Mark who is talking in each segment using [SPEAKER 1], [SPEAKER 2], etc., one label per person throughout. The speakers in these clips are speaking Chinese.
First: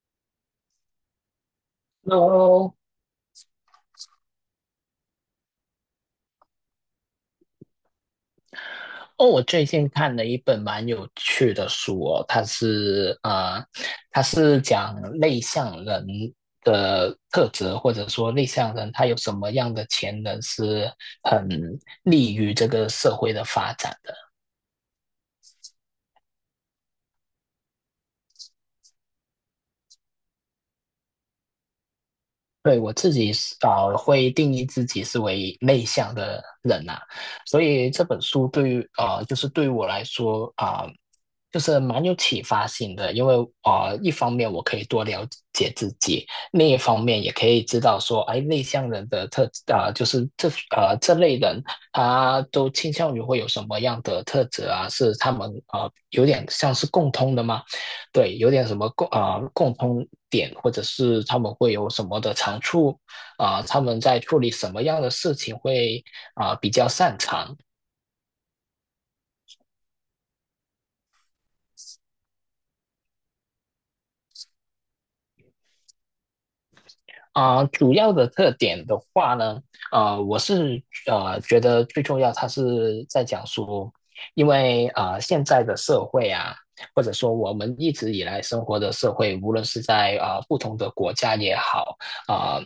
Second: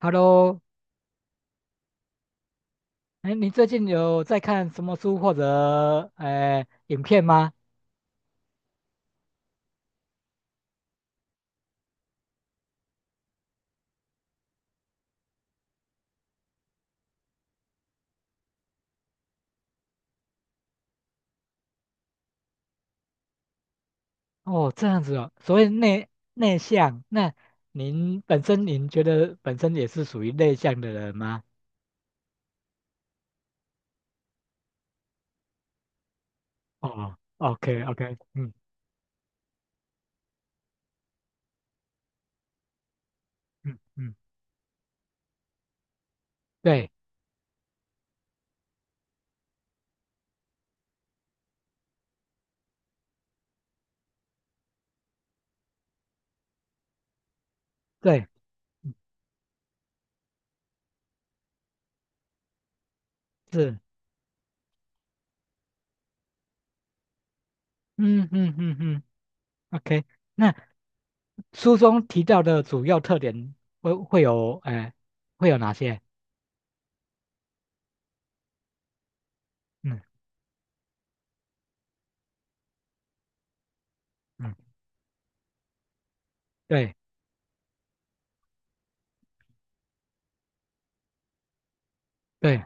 [SPEAKER 1] Hello，
[SPEAKER 2] h
[SPEAKER 1] 哎，你最近有在看什么书或者影片吗？
[SPEAKER 2] 哦，我最近看了一本蛮有趣的书哦，它是讲内向人的特质，或者说内向人他有什么样的潜能是很利于这个社会的发展的。
[SPEAKER 1] 哦，这样子哦，所谓内向，那您本身您觉得本身也是属于内向的人吗？
[SPEAKER 2] 对，我自己是会定义自己是为内向的人呐。
[SPEAKER 1] 哦
[SPEAKER 2] 所
[SPEAKER 1] ，OK
[SPEAKER 2] 以这
[SPEAKER 1] OK，
[SPEAKER 2] 本书
[SPEAKER 1] 嗯
[SPEAKER 2] 对于呃，就是对于我来说就是蛮有启发性的，因为
[SPEAKER 1] 嗯
[SPEAKER 2] 啊，一
[SPEAKER 1] 嗯，
[SPEAKER 2] 方面我可以多了解自己，另一
[SPEAKER 1] 对
[SPEAKER 2] 方面也可以知道说，哎，内向人的特啊、就是这呃这类人，他都倾向于会有什么样的特质啊？是他们啊有点像是共通的吗？
[SPEAKER 1] 对，
[SPEAKER 2] 对，有点什么
[SPEAKER 1] 嗯
[SPEAKER 2] 共通点，或者是他们会有什么的长处，
[SPEAKER 1] 是，
[SPEAKER 2] 他们在处理什么样的事情会比较擅长。
[SPEAKER 1] 嗯嗯嗯嗯，OK，那书中提到的主要特点会会有呃会有哪些？
[SPEAKER 2] 主要的特点的话呢，
[SPEAKER 1] 嗯
[SPEAKER 2] 我是觉得最重要，它是在讲说，因
[SPEAKER 1] 嗯，
[SPEAKER 2] 为啊现在的社会啊，
[SPEAKER 1] 对
[SPEAKER 2] 或者说我们一直以来生活的社会，无论是在啊不同的国家也好，啊、
[SPEAKER 1] 对
[SPEAKER 2] 呃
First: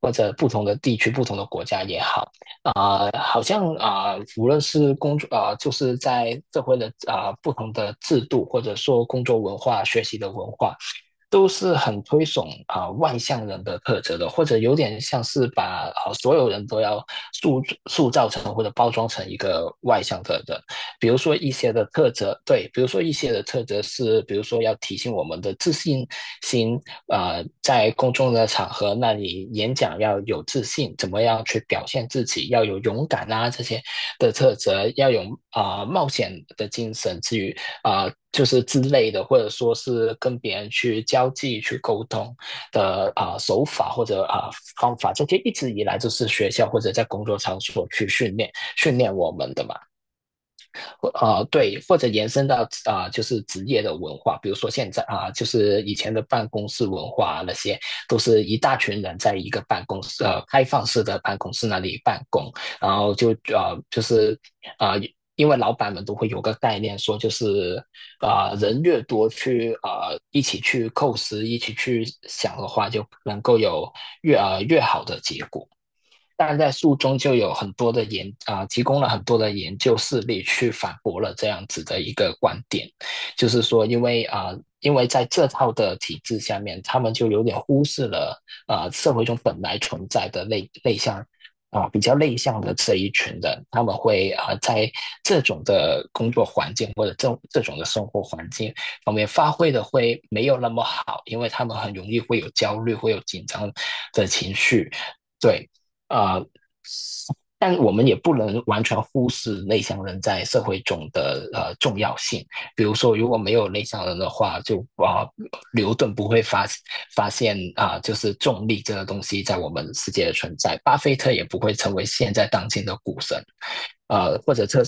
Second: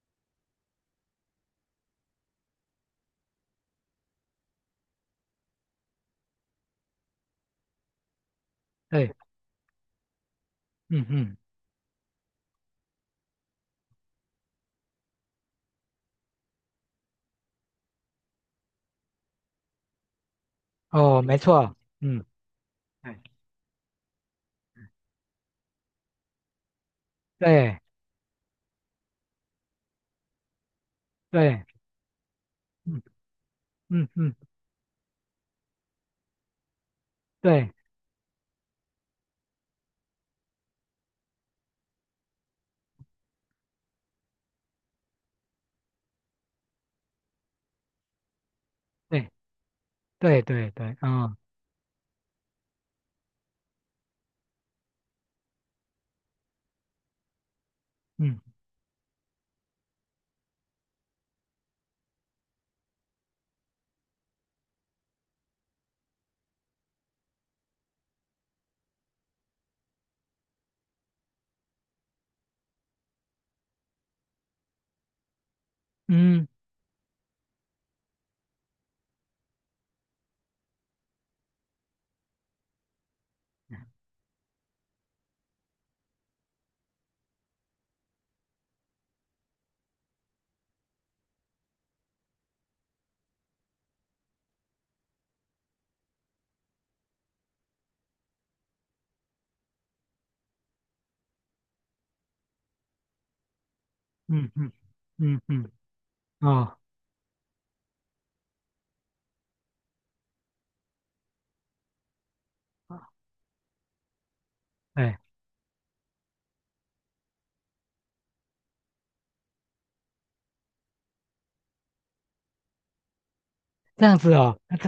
[SPEAKER 2] 或者不同的地区、不同的国家也好，好像无论是工作就是在社会的不同的制度，或者说
[SPEAKER 1] 对，
[SPEAKER 2] 工作文化、学习的文化，
[SPEAKER 1] 嗯嗯，
[SPEAKER 2] 都是很推崇外向人的特质的，或者有点像是把所有人都要塑塑造成或者包装成一个外向的人。比如
[SPEAKER 1] 哦，
[SPEAKER 2] 说
[SPEAKER 1] 没
[SPEAKER 2] 一些
[SPEAKER 1] 错，
[SPEAKER 2] 的特
[SPEAKER 1] 嗯。
[SPEAKER 2] 质，对，比如说一
[SPEAKER 1] 哎
[SPEAKER 2] 些的特质是，比如说要提醒我们的自信心。
[SPEAKER 1] 对。
[SPEAKER 2] 在公众的场合，那你演讲要有自信，怎么样去
[SPEAKER 1] 对，
[SPEAKER 2] 表现自己，要有
[SPEAKER 1] 嗯
[SPEAKER 2] 勇敢啊这些
[SPEAKER 1] 嗯
[SPEAKER 2] 的
[SPEAKER 1] 嗯，
[SPEAKER 2] 特质，要有冒险的精神，至于
[SPEAKER 1] 对
[SPEAKER 2] 就是之类的，或者说是跟别人去交际、去沟通的手法或者方法，这些一直以来就是学校或者在工作场所去训练
[SPEAKER 1] 对
[SPEAKER 2] 我们的嘛。
[SPEAKER 1] 对对对，啊，
[SPEAKER 2] 啊，对，或者延伸到就是职业的文化，比如说现在就是以前的办公室文化啊那些，都是
[SPEAKER 1] 嗯
[SPEAKER 2] 一大群人在一个办公室，开放式的办公室那里办公，然后就是啊、呃因为老板们都会有个概念，说就是人越多去一起去构思，一起去想的话，就能够有越好的结果。
[SPEAKER 1] 嗯
[SPEAKER 2] 但在书中就有很多的提供了很多的研究事例去反驳了这样子的一个观点，就是说，因为因为在这套的体制下面，他们就有点忽视了社会中本来存在的内向、比较内向的这一群人，他们会在这种的工作环境或者这种的生活环境方面发挥的会没有那么好，因为他们很容易会有焦虑，会有紧张的
[SPEAKER 1] 嗯
[SPEAKER 2] 情
[SPEAKER 1] 嗯
[SPEAKER 2] 绪。
[SPEAKER 1] 嗯
[SPEAKER 2] 对，
[SPEAKER 1] 嗯，
[SPEAKER 2] 啊、呃
[SPEAKER 1] 哦，
[SPEAKER 2] 但我们也不能完全忽视内向人在社会中的重要性。比如说，如果没有内向人的话，就
[SPEAKER 1] 对，
[SPEAKER 2] 牛顿不会发现就是重力这个东西在我们世界的存在，巴菲特也不会成为现在当今的股神。
[SPEAKER 1] 这样子
[SPEAKER 2] 或
[SPEAKER 1] 哦，
[SPEAKER 2] 者这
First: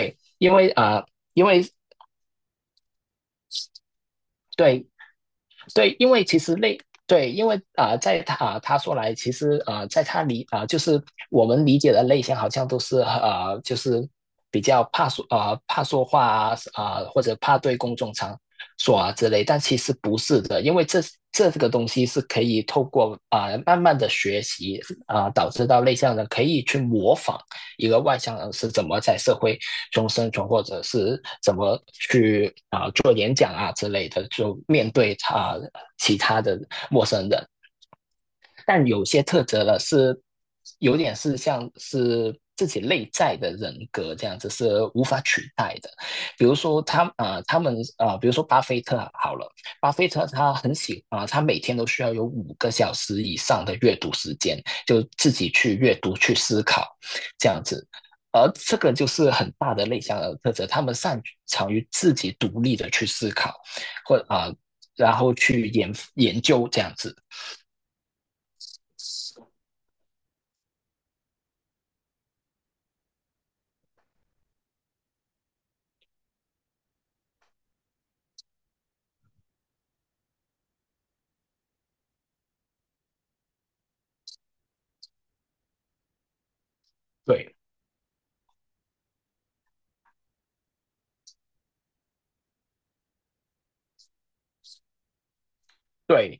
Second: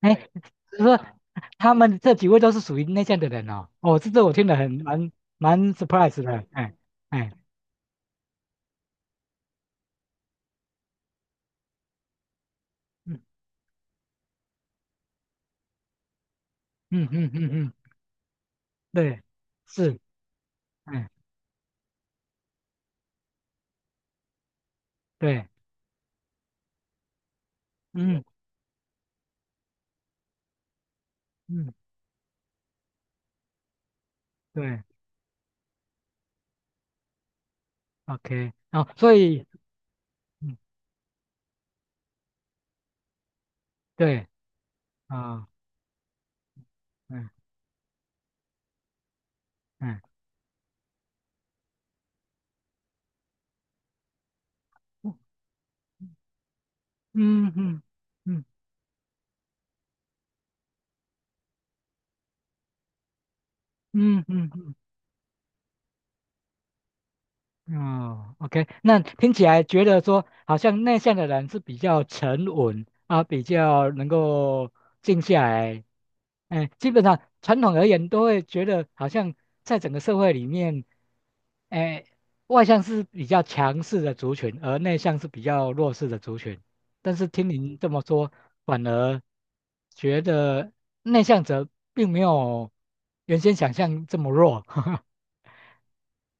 [SPEAKER 1] 哎，就是说
[SPEAKER 2] 因为
[SPEAKER 1] 他们这几位都是属于内向的人哦，哦，这我听得很
[SPEAKER 2] 对
[SPEAKER 1] 蛮
[SPEAKER 2] 对。因
[SPEAKER 1] surprise
[SPEAKER 2] 为其
[SPEAKER 1] 的，
[SPEAKER 2] 实
[SPEAKER 1] 哎
[SPEAKER 2] 类对。
[SPEAKER 1] 哎，
[SPEAKER 2] 因为在他说来，其实在他理啊、呃就是我们理解的类型，好像都是
[SPEAKER 1] 嗯
[SPEAKER 2] 就是比较怕说话
[SPEAKER 1] 嗯
[SPEAKER 2] 或
[SPEAKER 1] 嗯
[SPEAKER 2] 者
[SPEAKER 1] 嗯
[SPEAKER 2] 怕
[SPEAKER 1] 嗯，
[SPEAKER 2] 对公众场所啊
[SPEAKER 1] 对，
[SPEAKER 2] 之类，但其实
[SPEAKER 1] 是，
[SPEAKER 2] 不是的，因为这
[SPEAKER 1] 哎
[SPEAKER 2] 这个东西是可以透过慢慢的学习
[SPEAKER 1] 对，
[SPEAKER 2] 导致到内向人可以去模仿一个外
[SPEAKER 1] 嗯
[SPEAKER 2] 向人是怎么在社会中生存，或者是怎
[SPEAKER 1] 嗯
[SPEAKER 2] 么去做演讲啊之类的，就
[SPEAKER 1] 对
[SPEAKER 2] 面对其他的陌生人。
[SPEAKER 1] ，OK，哦，
[SPEAKER 2] 但有
[SPEAKER 1] 所
[SPEAKER 2] 些特
[SPEAKER 1] 以，
[SPEAKER 2] 质呢，是
[SPEAKER 1] 嗯
[SPEAKER 2] 有点是像是自己内在的人格
[SPEAKER 1] 对，
[SPEAKER 2] 这样子是无法取
[SPEAKER 1] 啊，
[SPEAKER 2] 代的。比如说他
[SPEAKER 1] 嗯
[SPEAKER 2] 啊、呃他们啊、呃比如说巴菲特啊好了，巴
[SPEAKER 1] 嗯
[SPEAKER 2] 菲特他很喜啊、呃他每天都需要有5个小时以上的阅读时间，就
[SPEAKER 1] 嗯
[SPEAKER 2] 自己去阅读、去思考这
[SPEAKER 1] 嗯
[SPEAKER 2] 样
[SPEAKER 1] 嗯
[SPEAKER 2] 子。而这个就是很大的内向的特质，他们擅长于自己独立的去思考，或
[SPEAKER 1] 嗯嗯嗯。
[SPEAKER 2] 然后去研究这样子。
[SPEAKER 1] 哦，OK，那听起来觉得说，好像内向的人是比较沉稳啊，比较能够静下来。哎，基本上传统而言，都会觉得好像在整个社会里面，哎，外向是比较强势的族群，而内向是比较弱势的族群。但是听
[SPEAKER 2] 对，
[SPEAKER 1] 您这么说，反而觉得内向者并没有原先想象这么弱。
[SPEAKER 2] 对，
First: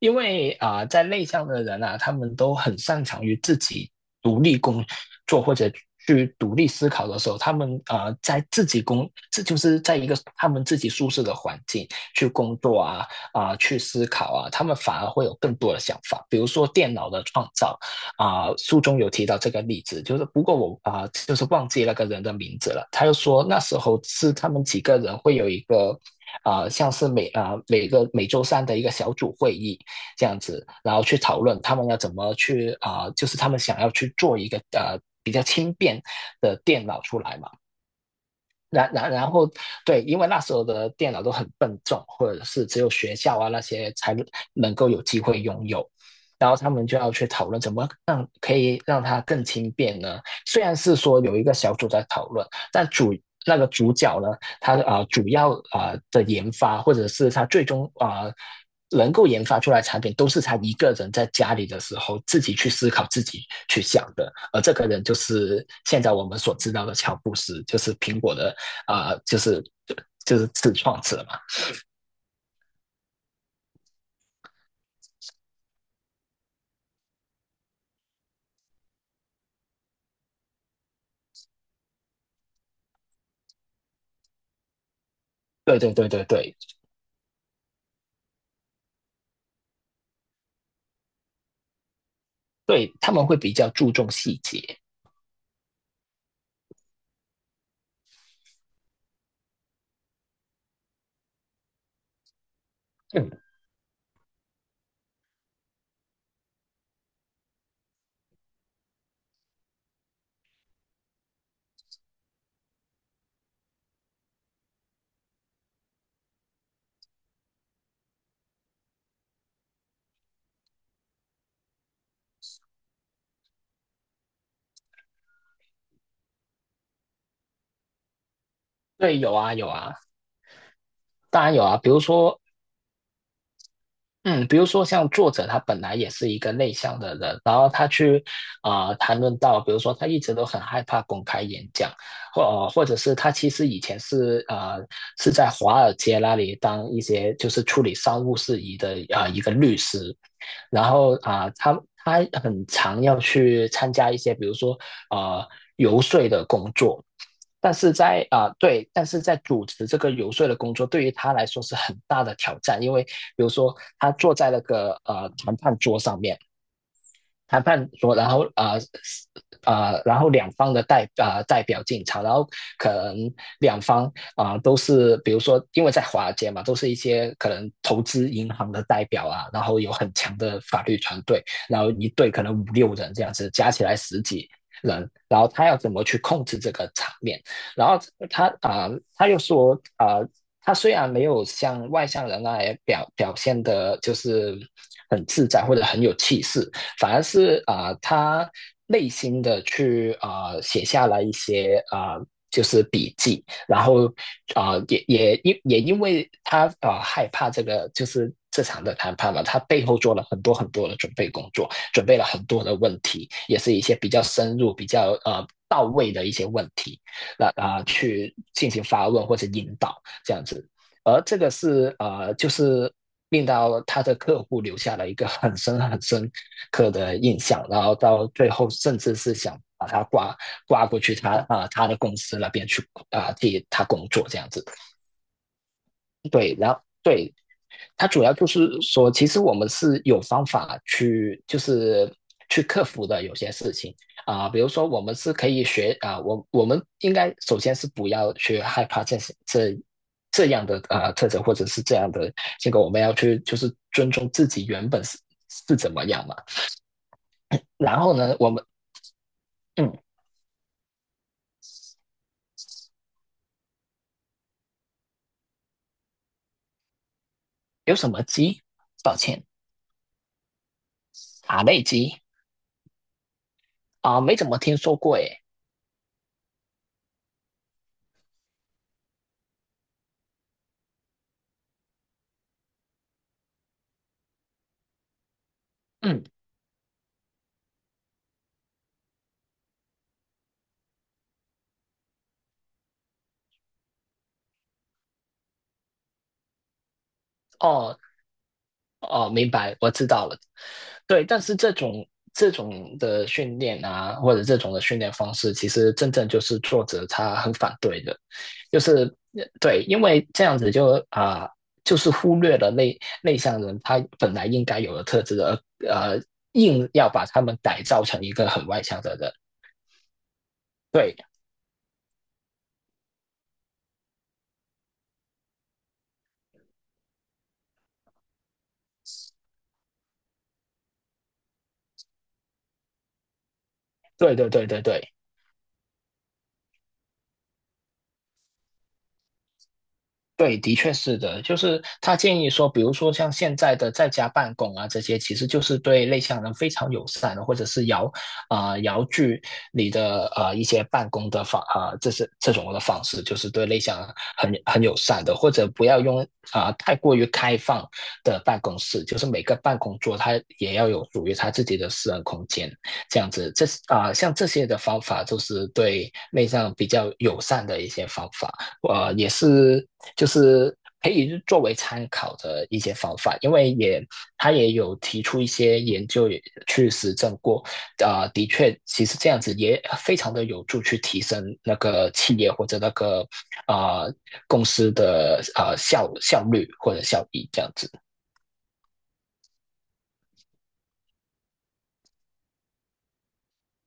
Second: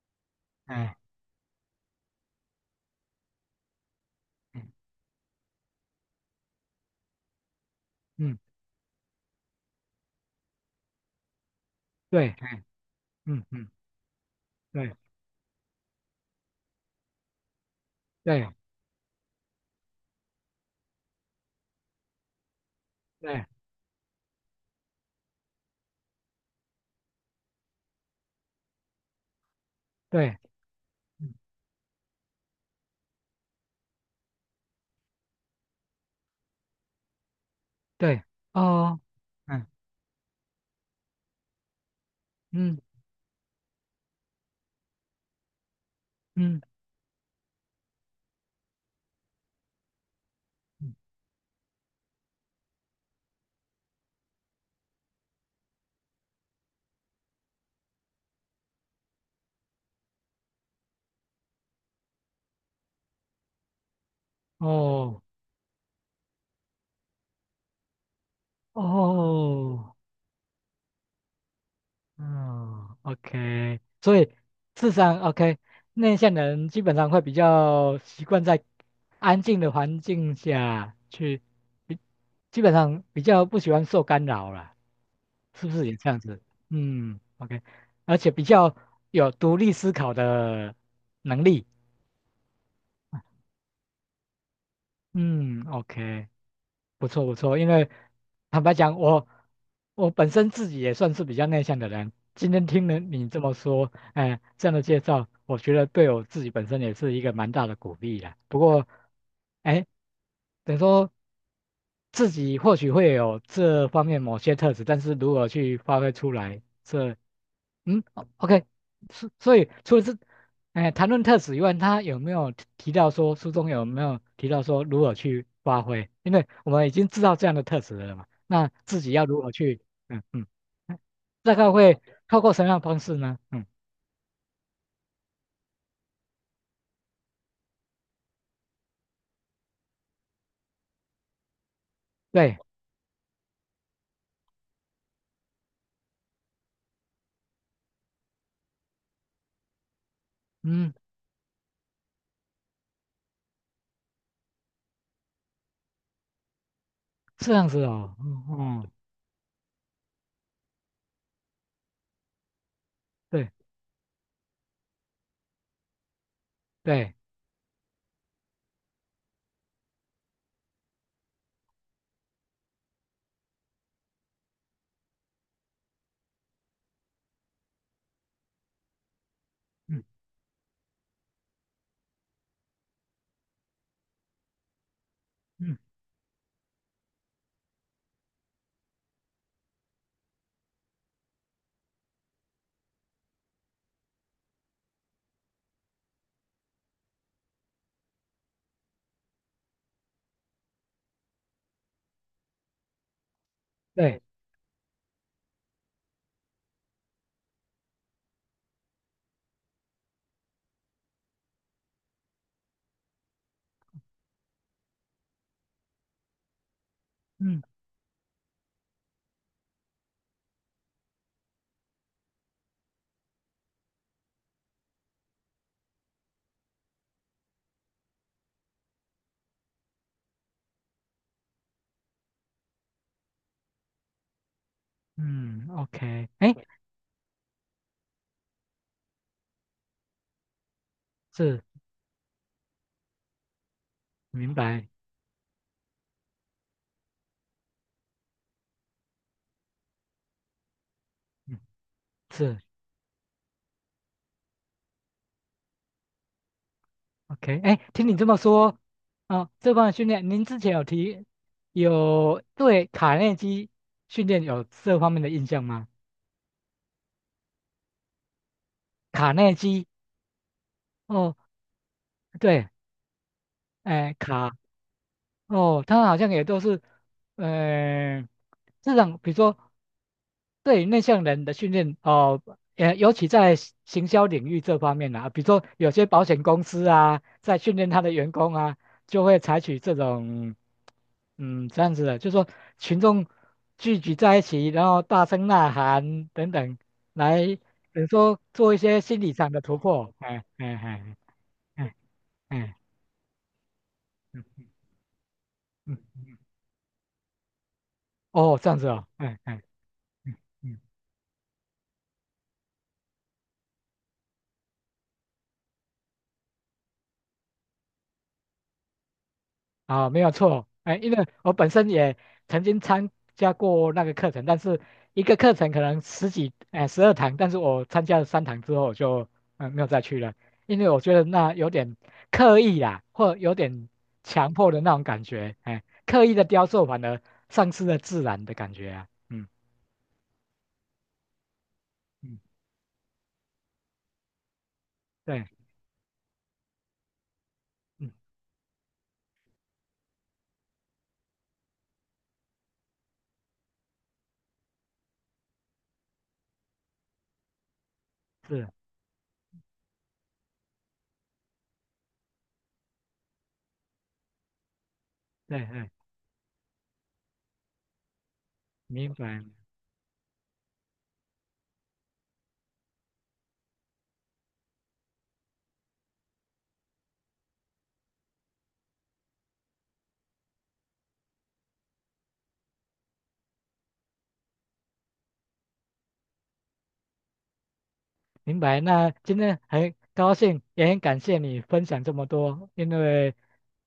[SPEAKER 2] 因为
[SPEAKER 1] 哎，
[SPEAKER 2] 在内向的人啊，他们都很擅长于自己独立
[SPEAKER 1] 嗯，
[SPEAKER 2] 工作或者去独立思考的时候，他们啊、呃
[SPEAKER 1] 嗯
[SPEAKER 2] 在自己工，这就是在一个他们自己舒适的环境去
[SPEAKER 1] 对，
[SPEAKER 2] 工作啊、
[SPEAKER 1] 嗯嗯，
[SPEAKER 2] 去思考啊，他们
[SPEAKER 1] 对。
[SPEAKER 2] 反而会有更多的想法。比如说电脑的创造，
[SPEAKER 1] 对
[SPEAKER 2] 书中有提到这个例子，就是不过我就是忘记那个人的名字了。他又
[SPEAKER 1] 对
[SPEAKER 2] 说那时候是他们几个人会有一个像是每个每周三的一个小组会议这
[SPEAKER 1] 对
[SPEAKER 2] 样子，然后去
[SPEAKER 1] 嗯
[SPEAKER 2] 讨论他们要怎么去就是他们想要去做一个比较轻便的电脑出来嘛。
[SPEAKER 1] 对
[SPEAKER 2] 然
[SPEAKER 1] 哦，
[SPEAKER 2] 然然后，
[SPEAKER 1] 嗯
[SPEAKER 2] 对，因为那时候的电脑都很笨重，或者是
[SPEAKER 1] 嗯
[SPEAKER 2] 只有学校啊那些才能够有机会拥有，然后
[SPEAKER 1] 嗯
[SPEAKER 2] 他们就要去讨论怎么让可以让它更轻便呢？虽然
[SPEAKER 1] 嗯
[SPEAKER 2] 是说有一个小组在讨论，但那个主角呢，他主要的研发或者是他最终能够研发出来的产品，都是他一个人在家里的时候自己去思考、自己去想的。而这个人就
[SPEAKER 1] 哦
[SPEAKER 2] 是现在我们所知道的乔布斯，就是苹果的啊、呃就是
[SPEAKER 1] 哦
[SPEAKER 2] 就就是自创者嘛。
[SPEAKER 1] 嗯，OK，所以智商 o k 内向的人基本上会比较习惯在安静的环境下去，比基本上比较不喜欢受干扰了，是不
[SPEAKER 2] 对
[SPEAKER 1] 是
[SPEAKER 2] 对
[SPEAKER 1] 也这
[SPEAKER 2] 对
[SPEAKER 1] 样
[SPEAKER 2] 对
[SPEAKER 1] 子？
[SPEAKER 2] 对
[SPEAKER 1] 嗯，OK，而且比较有独立思考的能力。
[SPEAKER 2] 对，他们会比较注重细节。
[SPEAKER 1] 嗯，OK，不错不错，因为坦白讲，我本身自己也算是比较内向的人。今天听了你
[SPEAKER 2] 嗯，
[SPEAKER 1] 这么说，哎、这样的介绍，我觉得对我自己本身也是一个蛮大的鼓励啦。不过，哎，等于说自己或许会有这方面某些特质，但是如何去发挥出来，这嗯哦，OK，所所以除了这，哎，谈论特质以外，他有没有提到说书中有没有提到说如何去发挥？因为我们已经知道这样的特质了嘛，那自己
[SPEAKER 2] 对，
[SPEAKER 1] 要
[SPEAKER 2] 有
[SPEAKER 1] 如何
[SPEAKER 2] 啊有
[SPEAKER 1] 去，
[SPEAKER 2] 啊，
[SPEAKER 1] 嗯嗯，嗯
[SPEAKER 2] 当然
[SPEAKER 1] 大
[SPEAKER 2] 有
[SPEAKER 1] 概
[SPEAKER 2] 啊。比如
[SPEAKER 1] 会
[SPEAKER 2] 说，
[SPEAKER 1] 透过什么样的方式呢？嗯，
[SPEAKER 2] 嗯，比如说像作者他本来也是一个内向的人，然后他去谈论到，比如说他一直都很害怕公开演讲，
[SPEAKER 1] 对，
[SPEAKER 2] 或者是他其实以前是是在华尔街那里当一些就是处理商务事宜的一个律师，然
[SPEAKER 1] 嗯，
[SPEAKER 2] 后他很常要去参加一些，比如说呃游说的工作，
[SPEAKER 1] 是这样
[SPEAKER 2] 但
[SPEAKER 1] 子
[SPEAKER 2] 是
[SPEAKER 1] 哦，嗯
[SPEAKER 2] 对，
[SPEAKER 1] 嗯，
[SPEAKER 2] 但是在主持这个游说的工作，对于他来说是很大的挑战，因为比如
[SPEAKER 1] 对
[SPEAKER 2] 说他坐在那个谈判桌上面。
[SPEAKER 1] 对，
[SPEAKER 2] 谈判说，然后然后两方的代表进场，然后可能两方都是，比如说，因为在华尔街嘛，都是一些可能投资银行的代表啊，然后有
[SPEAKER 1] 嗯
[SPEAKER 2] 很强的法律团队，然后一队可能五六人这样子，加起来十几人，然后他
[SPEAKER 1] 嗯
[SPEAKER 2] 要怎么去控制这个场面？然后他又说他虽然没有像外向人那样表现的，就是很自在或者很有气势。反而是他内心的去写下了一些就是笔记，然后
[SPEAKER 1] 对，
[SPEAKER 2] 也因为他害怕这个就是这场的谈判嘛，他背后做了很多很多的准备工作，准备了很多的问题，也是一些比较深入、比较到位的一些问题，那
[SPEAKER 1] 嗯
[SPEAKER 2] 去进行发问或者引导这样子。而这个是就是令到他的客户留下了一个很深很深刻的印象，然后到最后甚至是想把他挂过去他他的公司那边去替他工作这样子。
[SPEAKER 1] 嗯，OK，哎，
[SPEAKER 2] 对，然后对，它主要就是说，其实我们是有方法去，就
[SPEAKER 1] 是
[SPEAKER 2] 是去克服的有些事情。
[SPEAKER 1] 明
[SPEAKER 2] 比如
[SPEAKER 1] 白，
[SPEAKER 2] 说我们是可以学啊、呃我我们应该首先是不要去害怕这些这样的啊特征或
[SPEAKER 1] 嗯
[SPEAKER 2] 者是这样的
[SPEAKER 1] 是。
[SPEAKER 2] 结果，我们要去就是尊重自己原本是是怎么样嘛。
[SPEAKER 1] OK，哎，
[SPEAKER 2] 然
[SPEAKER 1] 听你
[SPEAKER 2] 后
[SPEAKER 1] 这么
[SPEAKER 2] 呢，我们
[SPEAKER 1] 说，啊、这方面训
[SPEAKER 2] 嗯
[SPEAKER 1] 练，您之前有提，有对卡内基训练有这方面的印象吗？
[SPEAKER 2] 有什么鸡？抱
[SPEAKER 1] 卡
[SPEAKER 2] 歉，
[SPEAKER 1] 内基，哦，
[SPEAKER 2] 茶内鸡
[SPEAKER 1] 对，哎，
[SPEAKER 2] 没怎
[SPEAKER 1] 卡
[SPEAKER 2] 么听说过诶。
[SPEAKER 1] 哦，他好像也都是，呃，这种比如说对于内向人的训练哦，也尤其在行销领域这方面啊，比如说有些保
[SPEAKER 2] 嗯，
[SPEAKER 1] 险公司啊，在训练他的员工啊，就会采取这种，嗯，这样子的，就说群众聚集在一起，然后大声呐喊等等，来，
[SPEAKER 2] 哦，
[SPEAKER 1] 比如说做一些心
[SPEAKER 2] 哦，
[SPEAKER 1] 理
[SPEAKER 2] 明
[SPEAKER 1] 上的突
[SPEAKER 2] 白，我知
[SPEAKER 1] 破，
[SPEAKER 2] 道了。
[SPEAKER 1] 哎哎哎
[SPEAKER 2] 对，但是这
[SPEAKER 1] 哎
[SPEAKER 2] 种这
[SPEAKER 1] 哎，
[SPEAKER 2] 种的训练啊，或者这
[SPEAKER 1] 嗯
[SPEAKER 2] 种的训练方式，其实
[SPEAKER 1] 嗯
[SPEAKER 2] 真正
[SPEAKER 1] 嗯，
[SPEAKER 2] 就是作者他很反对的，
[SPEAKER 1] 哦，这样
[SPEAKER 2] 就
[SPEAKER 1] 子
[SPEAKER 2] 是
[SPEAKER 1] 哦，哎哎。
[SPEAKER 2] 对，因为
[SPEAKER 1] 嗯
[SPEAKER 2] 这样子
[SPEAKER 1] 嗯，
[SPEAKER 2] 就就是忽略了内向人他本来应该有的特质的，而硬要把他们改造成一个很外向的人。
[SPEAKER 1] 啊，没有错，哎，因
[SPEAKER 2] 对，
[SPEAKER 1] 为我本身也曾经参加过那个课程，但是一个课程可能十几，哎，12堂，但是我参加了3堂之后，我就嗯没有再去了，因为我觉得那有点刻意啦，或有点
[SPEAKER 2] 对，对，
[SPEAKER 1] 强
[SPEAKER 2] 对，
[SPEAKER 1] 迫的
[SPEAKER 2] 对，
[SPEAKER 1] 那
[SPEAKER 2] 对。
[SPEAKER 1] 种感觉，哎，刻意的雕塑反而丧失了自然的感觉啊，嗯
[SPEAKER 2] 对，的确是的，就是他建
[SPEAKER 1] 嗯，
[SPEAKER 2] 议说，比如说像现在的在家办公啊，这些其
[SPEAKER 1] 对，
[SPEAKER 2] 实就是对内向人非常友善的，或者是遥
[SPEAKER 1] 嗯
[SPEAKER 2] 啊、呃遥距你的啊一些办公的这是这种的方式，就是对内向人很友善的，或者不要用太过于开放的办
[SPEAKER 1] 是，
[SPEAKER 2] 公室，就是每个办公桌它也要有属于它自己的私人空间，这样子，这是像这些的方法就
[SPEAKER 1] 对
[SPEAKER 2] 是
[SPEAKER 1] 对，
[SPEAKER 2] 对内向比较友善的一些方法。
[SPEAKER 1] 明
[SPEAKER 2] 啊也
[SPEAKER 1] 白
[SPEAKER 2] 是就是可以作为参考的一些方法，因为也他也有提出一些研究去实证过，啊、的确，其实这样子也非常的有助去提升那个企业或者那个啊、公司的啊效率或者效益这样子。
[SPEAKER 1] 明白。那今天很高兴，也很感谢你分享这么多，因为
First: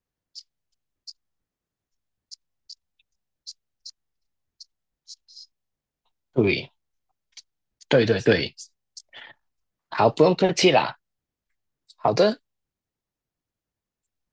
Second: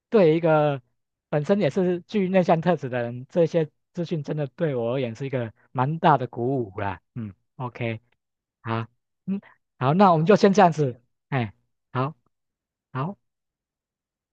[SPEAKER 1] 对一个本身也是具内向特质的人，这些资讯真的对我而言是一个蛮大的鼓
[SPEAKER 2] 对，
[SPEAKER 1] 舞啦。嗯，OK，
[SPEAKER 2] 对对对，
[SPEAKER 1] 好，嗯，好，
[SPEAKER 2] 好，
[SPEAKER 1] 那我
[SPEAKER 2] 不
[SPEAKER 1] 们
[SPEAKER 2] 用
[SPEAKER 1] 就先
[SPEAKER 2] 客
[SPEAKER 1] 这样
[SPEAKER 2] 气啦，
[SPEAKER 1] 子，哎，
[SPEAKER 2] 好
[SPEAKER 1] 好，
[SPEAKER 2] 的。
[SPEAKER 1] 好。